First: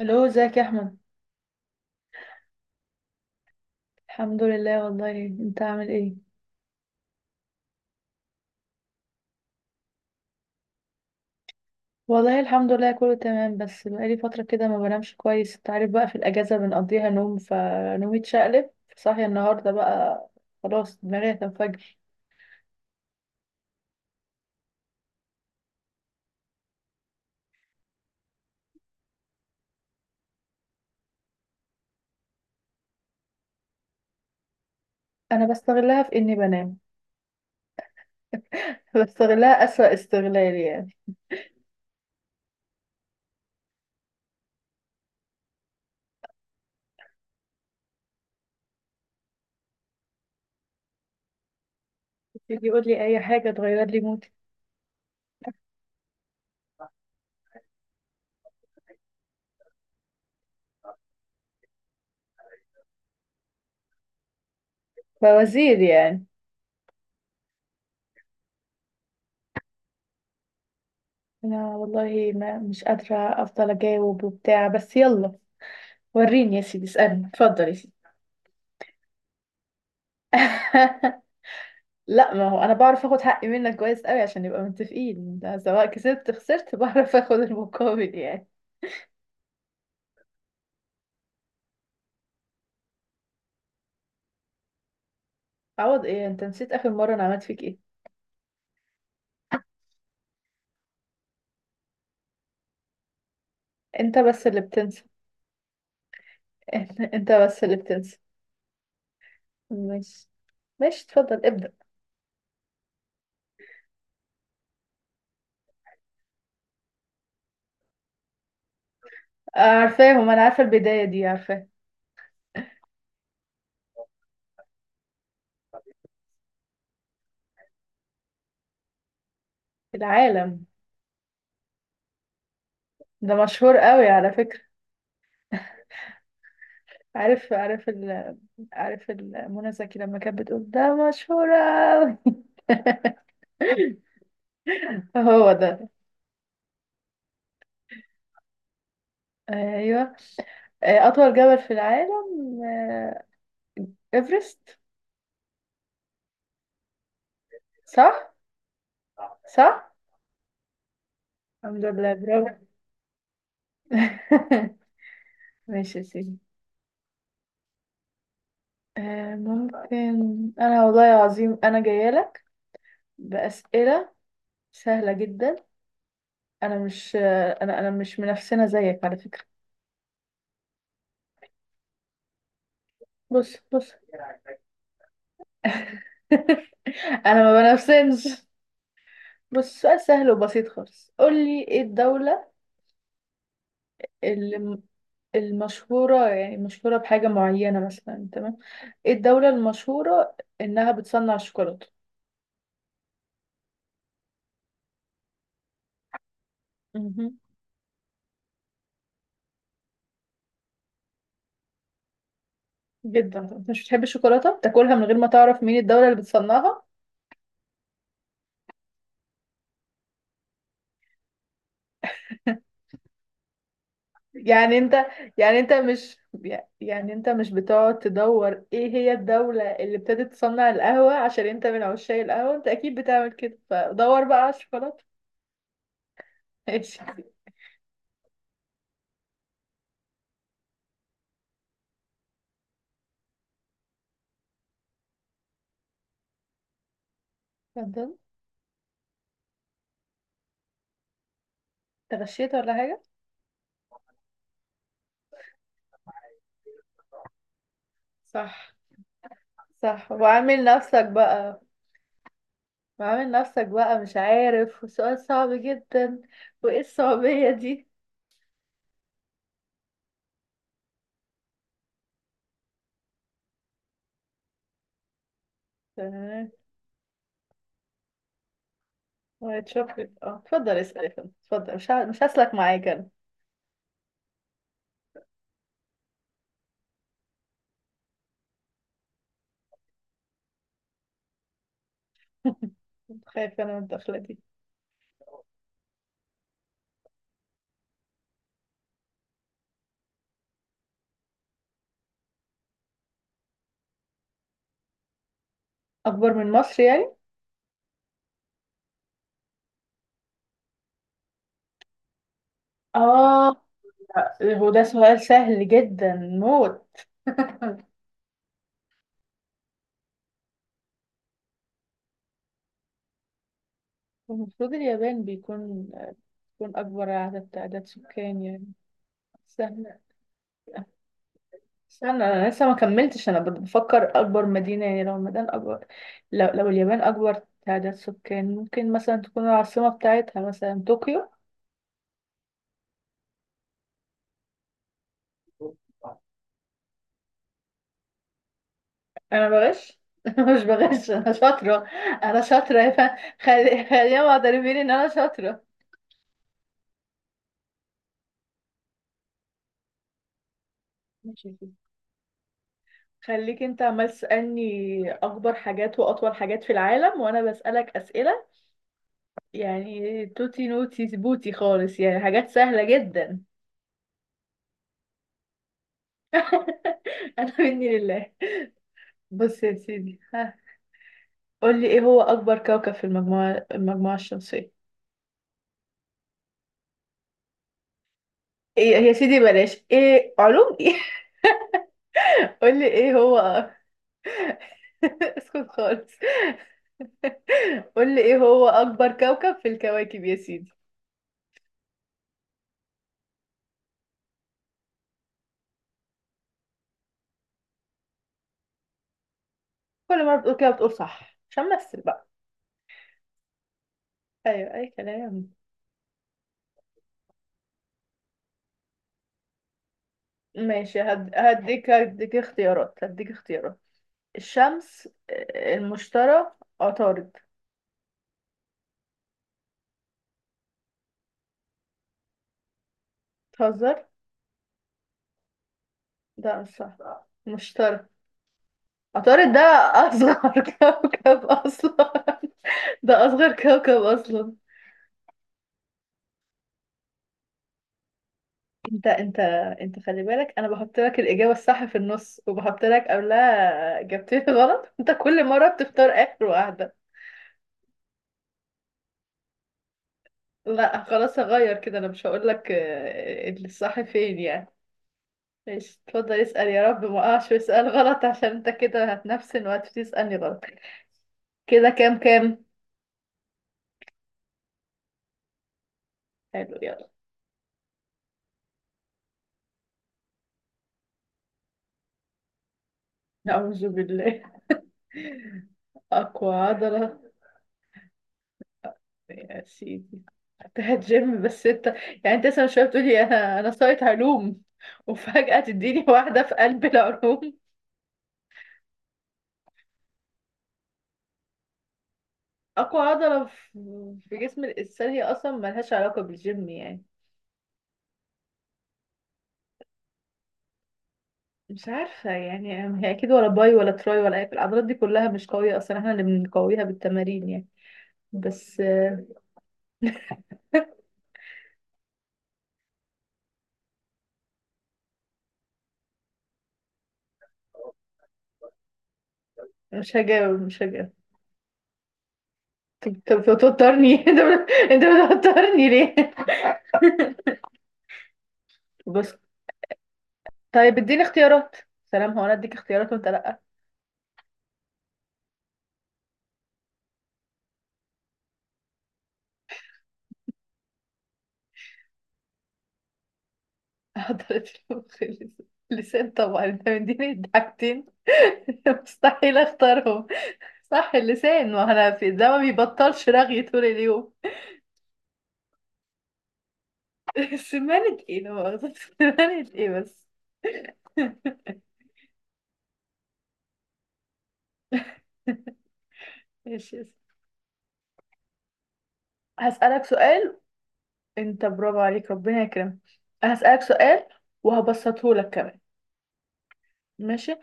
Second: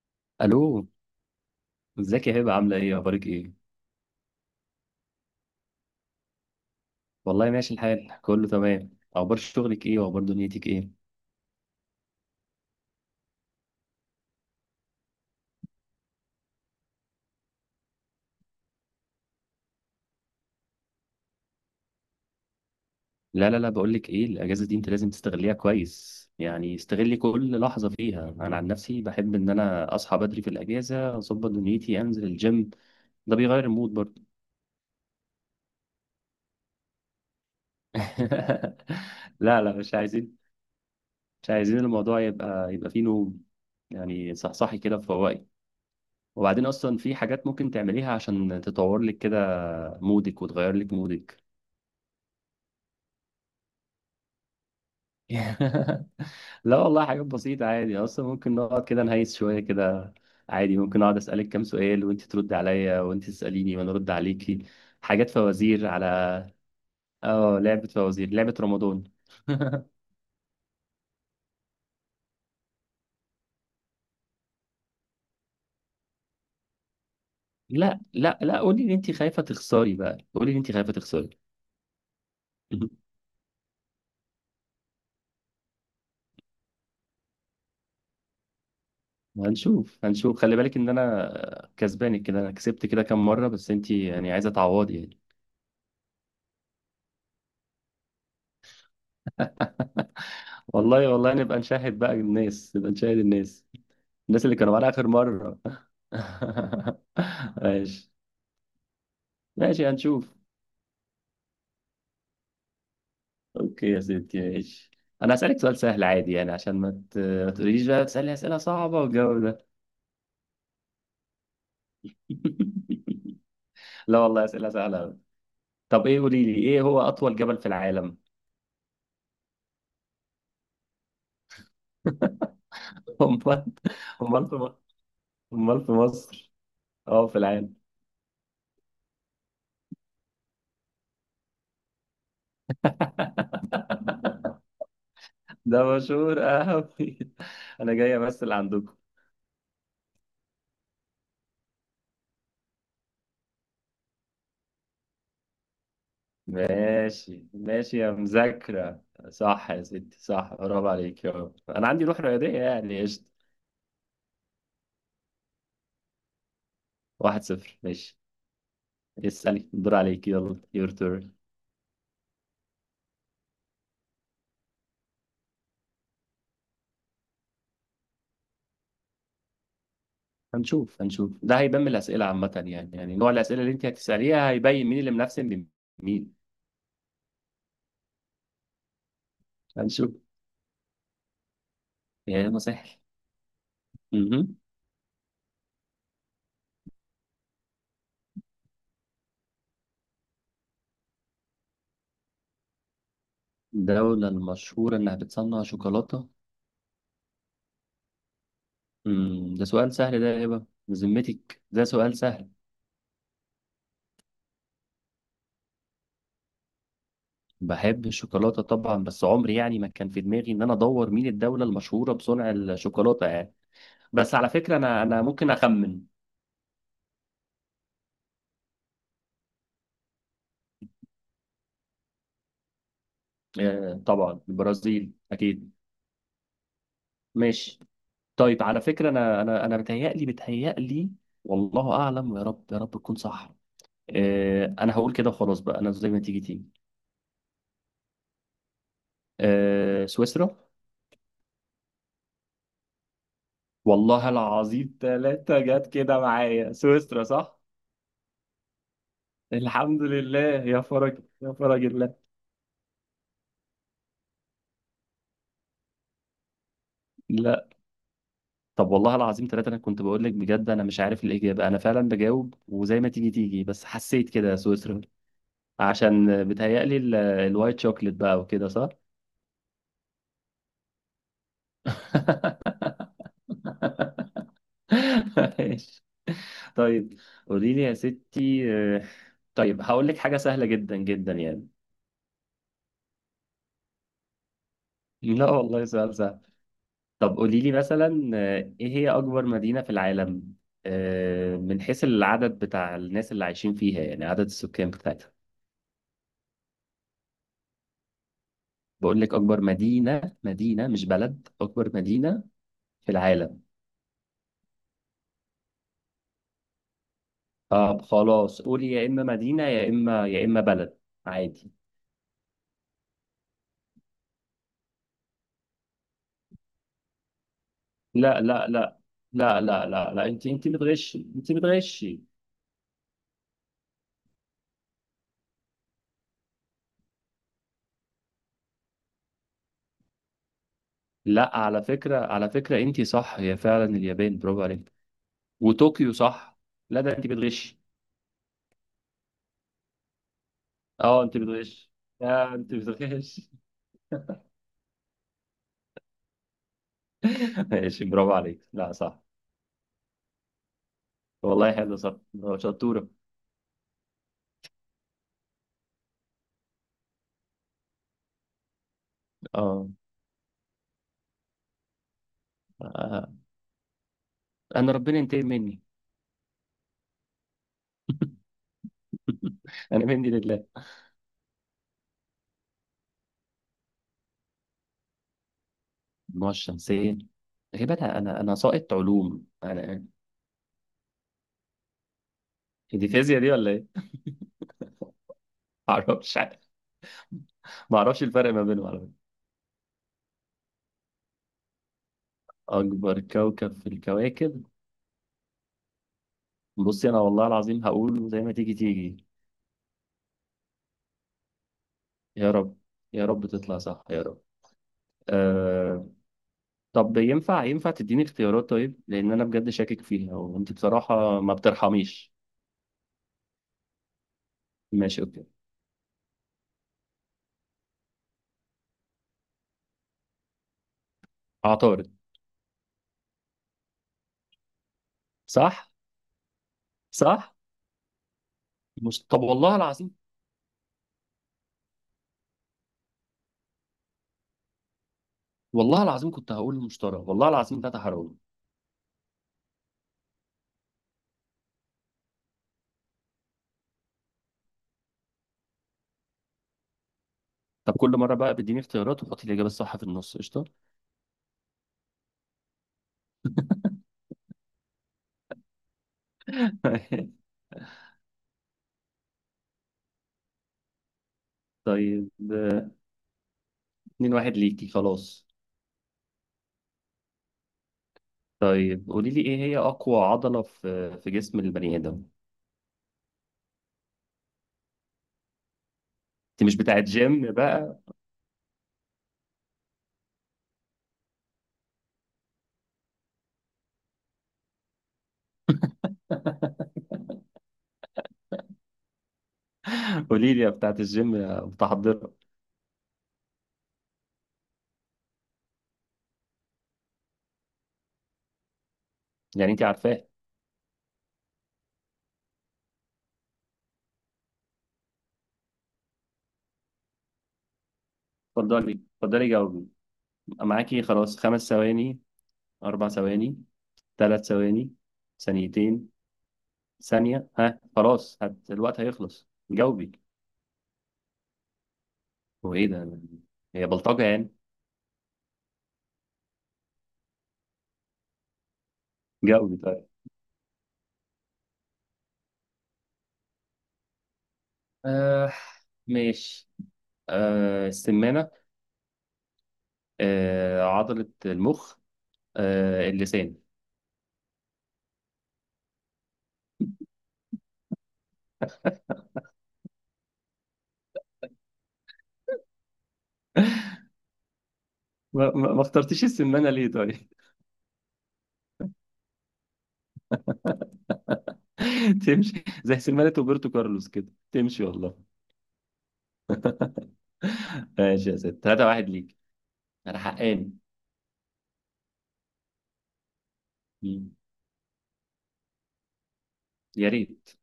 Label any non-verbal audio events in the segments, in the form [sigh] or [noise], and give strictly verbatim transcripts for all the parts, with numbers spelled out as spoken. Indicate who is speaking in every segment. Speaker 1: الو ازيك يا
Speaker 2: الو
Speaker 1: احمد.
Speaker 2: ازيك يا هبه، عامله ايه، اخبارك ايه؟
Speaker 1: الحمد لله، والله انت عامل ايه؟
Speaker 2: والله ماشي الحال، كله تمام. اخبار شغلك ايه واخبار دنيتك ايه؟
Speaker 1: والله الحمد لله كله تمام، بس بقالي فتره كده ما بنامش كويس، انت عارف بقى في الاجازه بنقضيها نوم فنومي اتشقلب. صاحيه النهارده بقى. خلاص دماغي هتنفجر.
Speaker 2: لا لا لا، بقول لك ايه، الاجازه دي انت لازم تستغليها كويس، يعني استغلي كل لحظه فيها. انا عن نفسي بحب ان انا اصحى بدري في الاجازه، اظبط دنيتي، انزل الجيم، ده بيغير المود برضه.
Speaker 1: انا بستغلها في اني بنام.
Speaker 2: [laughs]
Speaker 1: [laughs]
Speaker 2: لا
Speaker 1: بستغلها
Speaker 2: لا،
Speaker 1: اسوأ
Speaker 2: مش عايزين،
Speaker 1: استغلال يعني.
Speaker 2: مش عايزين الموضوع يبقى يبقى فيه نوم، يعني صحصحي كده، فوقي. وبعدين اصلا في حاجات ممكن تعمليها عشان تطور لك كده مودك، وتغير لك مودك.
Speaker 1: تيجي يقول لي اي حاجه تغير لي مودي.
Speaker 2: [laughs] لا والله، حاجات بسيطة عادي، أصلا ممكن نقعد كده نهيس شوية كده، عادي. ممكن أقعد أسألك كام سؤال وأنت ترد عليا، وأنت تسأليني وأنا أرد عليكي، حاجات
Speaker 1: فوزير
Speaker 2: فوازير على.
Speaker 1: يعني؟
Speaker 2: آه، لعبة فوازير، لعبة رمضان. [laughs]
Speaker 1: انا والله ما مش قادره. افضل اجاوب وبتاع بس يلا. وريني يا سيدي اسالني، اتفضل يا سيدي.
Speaker 2: لا لا لا، قولي إن أنت خايفة تخسري بقى، قولي إن أنت خايفة تخسري.
Speaker 1: [laughs] لا ما هو انا بعرف
Speaker 2: [laughs]
Speaker 1: اخد حقي منك كويس قوي عشان نبقى متفقين، ده سواء كسبت خسرت [laughs] بعرف اخد المقابل يعني.
Speaker 2: هنشوف هنشوف، خلي بالك إن أنا كسبانك كده. أنا كسبت كده كام مرة، بس أنت يعني عايزة تعوضي يعني.
Speaker 1: عوض ايه؟ انت نسيت اخر مرة انا عملت فيك ايه؟
Speaker 2: [laughs] والله والله، نبقى نشاهد بقى الناس، نبقى نشاهد الناس،
Speaker 1: انت
Speaker 2: الناس
Speaker 1: بس
Speaker 2: اللي
Speaker 1: اللي
Speaker 2: كانوا معانا
Speaker 1: بتنسى.
Speaker 2: آخر مرة.
Speaker 1: [laughs] انت
Speaker 2: [laughs]
Speaker 1: بس اللي
Speaker 2: ماشي
Speaker 1: بتنسى.
Speaker 2: ماشي،
Speaker 1: مش
Speaker 2: هنشوف.
Speaker 1: ماشي اتفضل ابدأ.
Speaker 2: اوكي يا ستي، ماشي. انا هسألك سؤال سهل عادي، يعني عشان ما ت- ما تقوليليش بقى تسألي أسئلة صعبة والجو ده.
Speaker 1: عارفاهم، انا عارفة البداية دي عارفاه.
Speaker 2: [laughs] لا والله، أسئلة سهلة أوي. طب ايه، قولي لي ايه هو أطول جبل في العالم؟
Speaker 1: العالم؟
Speaker 2: [laughs]
Speaker 1: ده
Speaker 2: امال؟
Speaker 1: مشهور قوي على
Speaker 2: امال في
Speaker 1: فكرة.
Speaker 2: مصر؟ امال في مصر؟ اه، في
Speaker 1: عارف
Speaker 2: العالم.
Speaker 1: عارف ال، عارف ال- منى زكي لما كانت بتقول ده مشهور قوي. [laughs]
Speaker 2: [laughs]
Speaker 1: هو
Speaker 2: ده
Speaker 1: ده.
Speaker 2: مشهور قوي، انا جاي امثل عندكم.
Speaker 1: ايوه. آه، أطول جبل في العالم. آه، إيفرست.
Speaker 2: ماشي ماشي يا
Speaker 1: صح.
Speaker 2: مذاكرة. صح يا
Speaker 1: صح
Speaker 2: ستي، صح، برافو عليك، يا رب.
Speaker 1: الحمد
Speaker 2: أنا عندي
Speaker 1: لله،
Speaker 2: روح
Speaker 1: برافو.
Speaker 2: رياضية يعني، قشطة.
Speaker 1: [laughs] ماشي يا سيدي.
Speaker 2: واحد صفر، ماشي.
Speaker 1: آه،
Speaker 2: اسألي، الدور
Speaker 1: ممكن.
Speaker 2: عليك، يلا،
Speaker 1: أنا
Speaker 2: يور
Speaker 1: والله
Speaker 2: تورن.
Speaker 1: العظيم أنا جاية لك بأسئلة سهلة جدا. أنا مش آه، أنا أنا مش منافسنا زيك على فكرة.
Speaker 2: هنشوف هنشوف، ده هيبان من الأسئلة، عامة يعني، يعني نوع
Speaker 1: بص
Speaker 2: الأسئلة اللي أنت
Speaker 1: بص.
Speaker 2: هتسأليها هيبين مين اللي منافسن بمين.
Speaker 1: [laughs] أنا ما بنافسنش. بص، سؤال
Speaker 2: هنشوف.
Speaker 1: سهل وبسيط خالص، قولي إيه
Speaker 2: يا
Speaker 1: الدولة
Speaker 2: ما سهل. مهم.
Speaker 1: الم- المشهورة، يعني مشهورة بحاجة معينة مثلا، تمام؟ ايه الدولة المشهورة انها بتصنع الشوكولاتة؟
Speaker 2: الدولة المشهورة إنها بتصنع شوكولاتة؟
Speaker 1: مهم.
Speaker 2: مم. ده سؤال سهل ده يا هبة؟ بذمتك ده سؤال سهل؟
Speaker 1: جدا، انت مش بتحب الشوكولاتة؟ بتاكلها من غير ما تعرف مين الدولة اللي بتصنعها؟
Speaker 2: بحب الشوكولاتة طبعا، بس عمري يعني ما كان في دماغي ان انا ادور مين الدولة المشهورة بصنع الشوكولاتة يعني. بس على فكرة،
Speaker 1: يعني انت
Speaker 2: انا انا ممكن
Speaker 1: يعني انت
Speaker 2: اخمن.
Speaker 1: مش يعني انت مش بتقعد تدور ايه هي الدولة اللي ابتدت تصنع القهوة عشان انت من عشاق القهوة؟ انت اكيد بتعمل كده،
Speaker 2: آه،
Speaker 1: فدور
Speaker 2: طبعا
Speaker 1: بقى على الشوكولاتة.
Speaker 2: البرازيل اكيد.
Speaker 1: [laughs] ماشي.
Speaker 2: ماشي. طيب على فكرة، انا انا انا متهيألي متهيألي، والله اعلم، يا رب يا رب تكون صح. آه، انا هقول كده وخلاص بقى، انا زي ما تيجي تيجي.
Speaker 1: اتفضل.
Speaker 2: آه، سويسرا.
Speaker 1: انت غشيت ولا حاجة؟
Speaker 2: والله العظيم ثلاثة جت كده معايا، سويسرا صح.
Speaker 1: صح.
Speaker 2: الحمد
Speaker 1: صح
Speaker 2: لله،
Speaker 1: وعامل
Speaker 2: يا
Speaker 1: نفسك
Speaker 2: فرج يا
Speaker 1: بقى،
Speaker 2: فرج الله.
Speaker 1: وعامل نفسك بقى مش عارف وسؤال صعب جدا. وايه الصعوبية دي؟
Speaker 2: طب والله العظيم ثلاثة، أنا كنت بقول لك، بجد أنا مش عارف الإجابة، أنا فعلا بجاوب وزي ما تيجي تيجي، بس حسيت كده يا سويسرا. [laughs] عشان
Speaker 1: تمام.
Speaker 2: بتهيألي ال- الوايت شوكليت بقى، وكده صح؟
Speaker 1: وايت شوكليت اه، اتفضل اسأل يا فندم، اتفضل، مش ه... مش هسلك معاك انا.
Speaker 2: [laughs] ماشي. طيب قولي لي يا ستي، آه، طيب هقول لك حاجة سهلة جدا جدا يعني.
Speaker 1: خايفة انا من الدخلة دي.
Speaker 2: [laughs] لا والله، سؤال سهل. طب قولي لي مثلا، آه، إيه هي أكبر مدينة في العالم؟ آه، من حيث العدد بتاع الناس اللي عايشين فيها، يعني عدد السكان بتاعتها.
Speaker 1: اكبر من مصر يعني؟
Speaker 2: بقول لك أكبر مدينة، مدينة مش بلد، أكبر مدينة في
Speaker 1: اه.
Speaker 2: العالم.
Speaker 1: لا، هو ده سؤال سهل جدا موت. [laughs]
Speaker 2: طب خلاص، قولي، يا إما مدينة يا إما يا إما بلد، عادي.
Speaker 1: المفروض اليابان بيكون بيكون اكبر عدد تعداد
Speaker 2: لا
Speaker 1: سكان يعني.
Speaker 2: لا لا لا، لا
Speaker 1: سهل،
Speaker 2: لا لا، أنت أنت بتغشي، أنت
Speaker 1: بس
Speaker 2: بتغشي.
Speaker 1: انا لسه ما كملتش، انا بفكر اكبر مدينه يعني لو المدينه اكبر. لو, لو اليابان اكبر تعداد سكان ممكن مثلا تكون العاصمه بتاعتها مثلا طوكيو.
Speaker 2: لا، على فكرة على فكرة، أنت صح، هي فعلا اليابان، برافو عليك، وطوكيو صح. لا ده أنت بتغشي.
Speaker 1: انا بغش؟ [laughs] مش بغش
Speaker 2: أه،
Speaker 1: انا
Speaker 2: أنت
Speaker 1: شاطره.
Speaker 2: بتغشي.
Speaker 1: انا
Speaker 2: لا أنت
Speaker 1: شاطره [laughs] يا فا،
Speaker 2: بتغشي.
Speaker 1: خلي خليهم معترفين ان انا شاطره.
Speaker 2: [laughs] ماشي، برافو عليك، لا صح.
Speaker 1: ماشي يا سيدي.
Speaker 2: والله حلو، صح، شطورة.
Speaker 1: خليك انت عمال تسالني اكبر حاجات واطول حاجات في العالم، وانا بسالك اسئله
Speaker 2: أه.
Speaker 1: يعني توتي نوتي سبوتي خالص، يعني حاجات سهله
Speaker 2: آه.
Speaker 1: جدا.
Speaker 2: أنا ربنا ينتقم مني.
Speaker 1: [laughs] انا مني لله. بص يا
Speaker 2: [laughs] أنا
Speaker 1: سيدي
Speaker 2: مني
Speaker 1: ها،
Speaker 2: لله.
Speaker 1: قول لي ايه هو اكبر كوكب في المجموعه المجموعه الشمسيه؟
Speaker 2: المجموعة الشمسية؟ يا جدعان، أنا أنا أنا ساقط
Speaker 1: ايه يا سيدي
Speaker 2: علوم
Speaker 1: بلاش
Speaker 2: أنا يعني.
Speaker 1: ايه علوم ايه؟ [laughs] قول لي
Speaker 2: هي دي
Speaker 1: ايه
Speaker 2: فيزياء دي
Speaker 1: هو.
Speaker 2: ولا
Speaker 1: [laughs]
Speaker 2: إيه؟ [laughs]
Speaker 1: اسكت
Speaker 2: ما
Speaker 1: خالص.
Speaker 2: أعرفش.
Speaker 1: [laughs]
Speaker 2: ما
Speaker 1: قول لي
Speaker 2: أعرفش
Speaker 1: ايه
Speaker 2: الفرق ما
Speaker 1: هو
Speaker 2: بينهم على
Speaker 1: اكبر
Speaker 2: فكرة.
Speaker 1: كوكب في الكواكب يا سيدي.
Speaker 2: أكبر كوكب في الكواكب. بصي أنا والله العظيم هقول زي ما تيجي تيجي.
Speaker 1: كل مره بتقول كده بتقول صح عشان امثل بقى.
Speaker 2: يا رب، يا رب تطلع صح، يا رب.
Speaker 1: ايوه اي كلام.
Speaker 2: أه... طب ينفع، ينفع تديني اختيارات طيب؟ لأن أنا بجد شاكك فيها، وأنت
Speaker 1: ماشي، هد...
Speaker 2: بصراحة ما
Speaker 1: هديك
Speaker 2: بترحميش.
Speaker 1: هديك اختيارات، هديك اختيارات. الشمس،
Speaker 2: ماشي، أوكي.
Speaker 1: آه، المشتري، عطارد.
Speaker 2: عطارد.
Speaker 1: تهزر؟
Speaker 2: صح.
Speaker 1: ده مش صح.
Speaker 2: صح.
Speaker 1: المشتري؟
Speaker 2: مش... طب
Speaker 1: عطارد ده
Speaker 2: والله العظيم.
Speaker 1: اصغر [laughs] كوكب اصلا، ده اصغر كوكب اصلا.
Speaker 2: والله العظيم كنت هقول المشتري، والله العظيم ده تحرر.
Speaker 1: انت انت انت خلي بالك انا بحط لك الاجابه الصح في النص، وبحط لك قبلها اجابتين غلط، انت كل مره بتختار اخر واحده.
Speaker 2: طب كل مرة بقى بيديني اختيارات وحطي الإجابة الصح في النص، قشطة.
Speaker 1: لا خلاص هغير كده، انا مش هقول لك آه، الصح فين يعني. ماشي اتفضل اسال، يا رب ما
Speaker 2: [laughs]
Speaker 1: اقعش في سؤال غلط عشان انت كده هتنفسن وهتسالني غلط. كده كام
Speaker 2: طيب،
Speaker 1: كام؟
Speaker 2: اتنين واحد ليكي خلاص.
Speaker 1: حلو يلا.
Speaker 2: طيب قولي لي، ايه هي أقوى عضلة في في جسم البني آدم؟
Speaker 1: نعوذ بالله. [laughs] اقوى
Speaker 2: انت مش بتاعت
Speaker 1: عضله؟
Speaker 2: جيم بقى؟
Speaker 1: يا سيدي بتاعت جيم بس انت يعني انت لسه من شويه بتقولي انا انا سايت علوم، وفجاه تديني واحده في قلب
Speaker 2: [laughs]
Speaker 1: العلوم.
Speaker 2: قولي لي يا بتاعت الجيم، يا متحضرة.
Speaker 1: اقوى عضله في في جسم الانسان هي اصلا ملهاش علاقه بالجيم يعني.
Speaker 2: يعني انت عارفاه.
Speaker 1: مش عارفه يعني. هي اكيد ولا باي ولا تراي ولا اي العضلات دي كلها مش قويه اصلا، احنا اللي بنقويها بالتمارين يعني. بس
Speaker 2: اتفضلي
Speaker 1: آه،
Speaker 2: اتفضلي، جاوبي. معاكي خلاص، خمس ثواني، أربع ثواني، ثلاث ثواني، ثانيتين، ثانية، ها خلاص، هت... الوقت هيخلص، جاوبي.
Speaker 1: مش هجاوب مش هجاوب.
Speaker 2: هو ايه
Speaker 1: طب
Speaker 2: ده؟
Speaker 1: طب
Speaker 2: هي
Speaker 1: بتوترني
Speaker 2: بلطجة
Speaker 1: [laughs] انت
Speaker 2: يعني.
Speaker 1: بت- انت بتوترني ليه بس؟
Speaker 2: جاوبي.
Speaker 1: طيب اديني اختيارات. سلام، هو انا اديك اختيارات وانت لا؟
Speaker 2: آه. ماشي. آه، السمانة. آه، عضلة المخ. آه، اللسان.
Speaker 1: حضرت المخ، اللس- اللسان طبعا، انت مديني الضحكتين [laughs] مستحيل اختارهم. صح اللسان، وانا في ده ما بيبطلش رغي طول اليوم.
Speaker 2: ما, ما ما اخترتش السمانة ليه طيب؟
Speaker 1: [laughs] سمانة ايه لا مؤاخذة، سمانة ايه بس؟ [laughs]
Speaker 2: [laughs] تمشي زي سمانة روبرتو كارلوس كده، تمشي والله.
Speaker 1: ماشي.
Speaker 2: ماشي يا ست، تلاتة واحد ليك.
Speaker 1: هسألك
Speaker 2: أنا
Speaker 1: سؤال.
Speaker 2: حقاني.
Speaker 1: انت برافو عليك، ربنا يكرمك. هسألك سؤال،
Speaker 2: مم.
Speaker 1: وهبسطه لك كمان.
Speaker 2: يا ريت.
Speaker 1: ماشي،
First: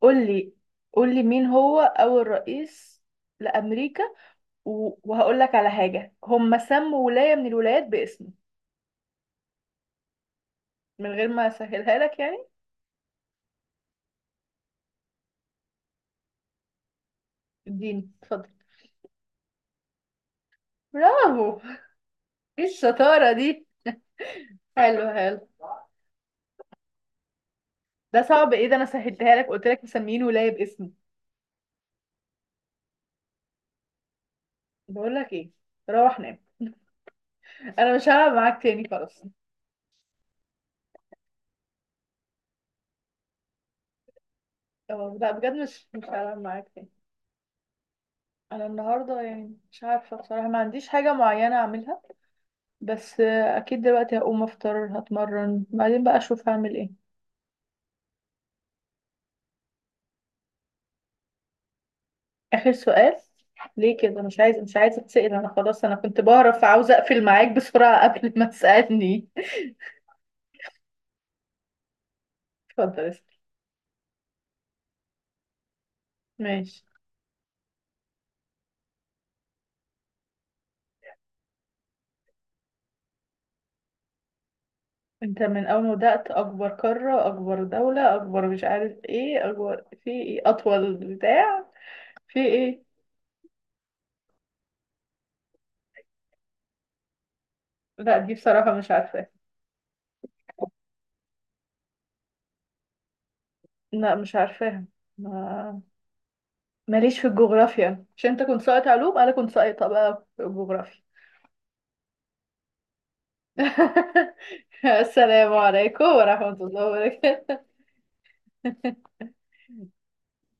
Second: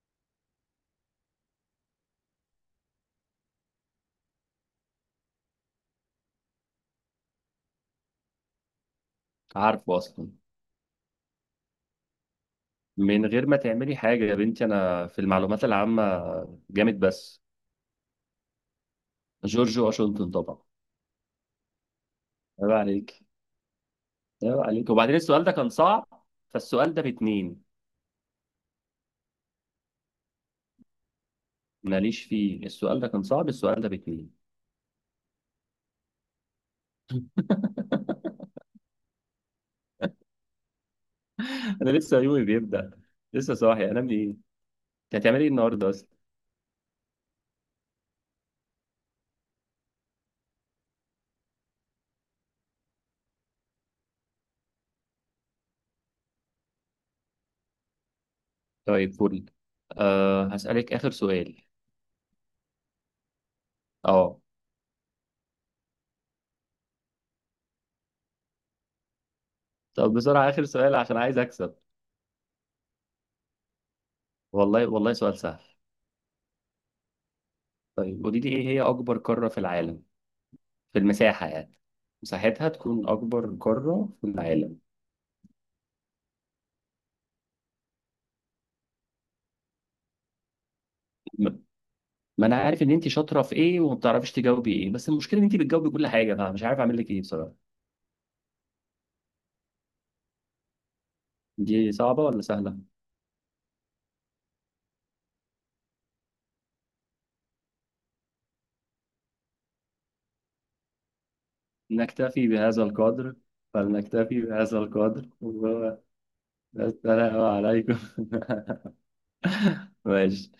Speaker 1: قول لي، قول لي مين هو أول رئيس لأمريكا، و... وهقول لك على حاجة هم سموا ولاية من الولايات باسمه،
Speaker 2: عارفه أصلا؟
Speaker 1: من غير ما اسهلها لك يعني.
Speaker 2: من غير ما تعملي حاجة يا بنتي، أنا في المعلومات العامة جامد بس.
Speaker 1: اديني اتفضل.
Speaker 2: جورج واشنطن طبعا.
Speaker 1: برافو. ايه
Speaker 2: عيب عليك،
Speaker 1: الشطارة دي؟
Speaker 2: عيب عليك،
Speaker 1: حلو
Speaker 2: وبعدين
Speaker 1: حلو.
Speaker 2: السؤال ده كان صعب، فالسؤال ده باتنين.
Speaker 1: ده صعب ايه؟ ده انا سهلتها لك، قلت لك مسميين ولاية باسمي.
Speaker 2: ماليش فيه، السؤال ده كان صعب، السؤال ده باتنين.
Speaker 1: بقول لك ايه، روح نام. انا مش هلعب
Speaker 2: [laughs]
Speaker 1: معاك تاني خلاص.
Speaker 2: انا لسه يومي بيبدأ، لسه صاحي، انام ايه؟ انت
Speaker 1: اه، لا
Speaker 2: هتعملي ايه
Speaker 1: بجد مش
Speaker 2: النهارده
Speaker 1: مش
Speaker 2: اصلا؟
Speaker 1: هلعب معاك تاني. انا النهارده يعني مش عارفه بصراحه، ما عنديش حاجه معينه اعملها، بس آه، اكيد دلوقتي هقوم افطر هتمرن، بعدين بقى اشوف هعمل ايه.
Speaker 2: طيب، فل. أه، هسألك آخر سؤال.
Speaker 1: آخر سؤال؟ ليه كده
Speaker 2: اه.
Speaker 1: مش عايز مش عايزة تسأل؟ أنا خلاص أنا كنت بعرف عاوزة أقفل معاك بسرعة [laughs] قبل ما تسألني.
Speaker 2: طب بسرعة آخر سؤال، عشان عايز أكسب.
Speaker 1: [laughs] اتفضل اسأل.
Speaker 2: والله والله، سؤال سهل.
Speaker 1: ماشي.
Speaker 2: طيب قولي لي، إيه هي أكبر قارة في العالم، في المساحة يعني، مساحتها تكون أكبر قارة في العالم.
Speaker 1: أنت من أول ما بدأت أكبر قارة أكبر دولة أكبر مش عارف إيه أكبر في إيه أطول
Speaker 2: م-
Speaker 1: بتاع في
Speaker 2: ما أنا عارف
Speaker 1: إيه؟
Speaker 2: إن أنت شاطرة في إيه وما بتعرفي تجاوبي إيه، بس المشكلة إن أنت بتجاوبي كل حاجة، أنا مش عارف أعمل لك إيه بصراحة.
Speaker 1: لا دي بصراحة مش عارفاها.
Speaker 2: دي صعبة ولا سهلة؟
Speaker 1: لا مش عارفاها. ما ماليش في الجغرافيا، مش أنت كنت ساقط علوم؟ أنا كنت ساقطة بقى في الجغرافيا.
Speaker 2: نكتفي بهذا القدر، فلنكتفي بهذا
Speaker 1: [laughs]
Speaker 2: القدر،
Speaker 1: السلام
Speaker 2: وهو
Speaker 1: عليكم ورحمة
Speaker 2: ده
Speaker 1: الله
Speaker 2: السلام
Speaker 1: وبركاته.
Speaker 2: عليكم. [laughs]
Speaker 1: [laughs]
Speaker 2: ماشي.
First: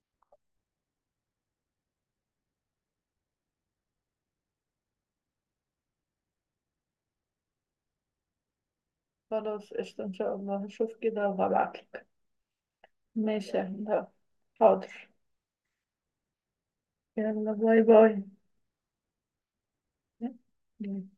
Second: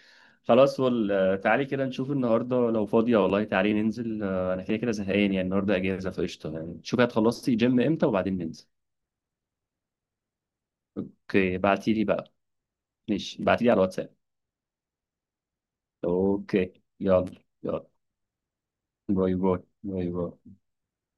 Speaker 2: خلاص وال- تعالي كده نشوف النهارده لو فاضية والله، تعالي ننزل. آه، انا كده كده زهقان يعني، النهارده اجازة فقشطة يعني، شوفي هتخلصي جيم امتى وبعدين ننزل.
Speaker 1: خلاص قشطة إن شاء الله هشوف كده
Speaker 2: اوكي، بعتي لي
Speaker 1: وهبعتلك.
Speaker 2: بقى، ماشي،
Speaker 1: ماشي يا
Speaker 2: بعتي لي على
Speaker 1: هند.
Speaker 2: الواتساب.
Speaker 1: حاضر.
Speaker 2: اوكي، يلا.
Speaker 1: يلا
Speaker 2: يلا،
Speaker 1: باي
Speaker 2: باي باي. باي باي.
Speaker 1: باي.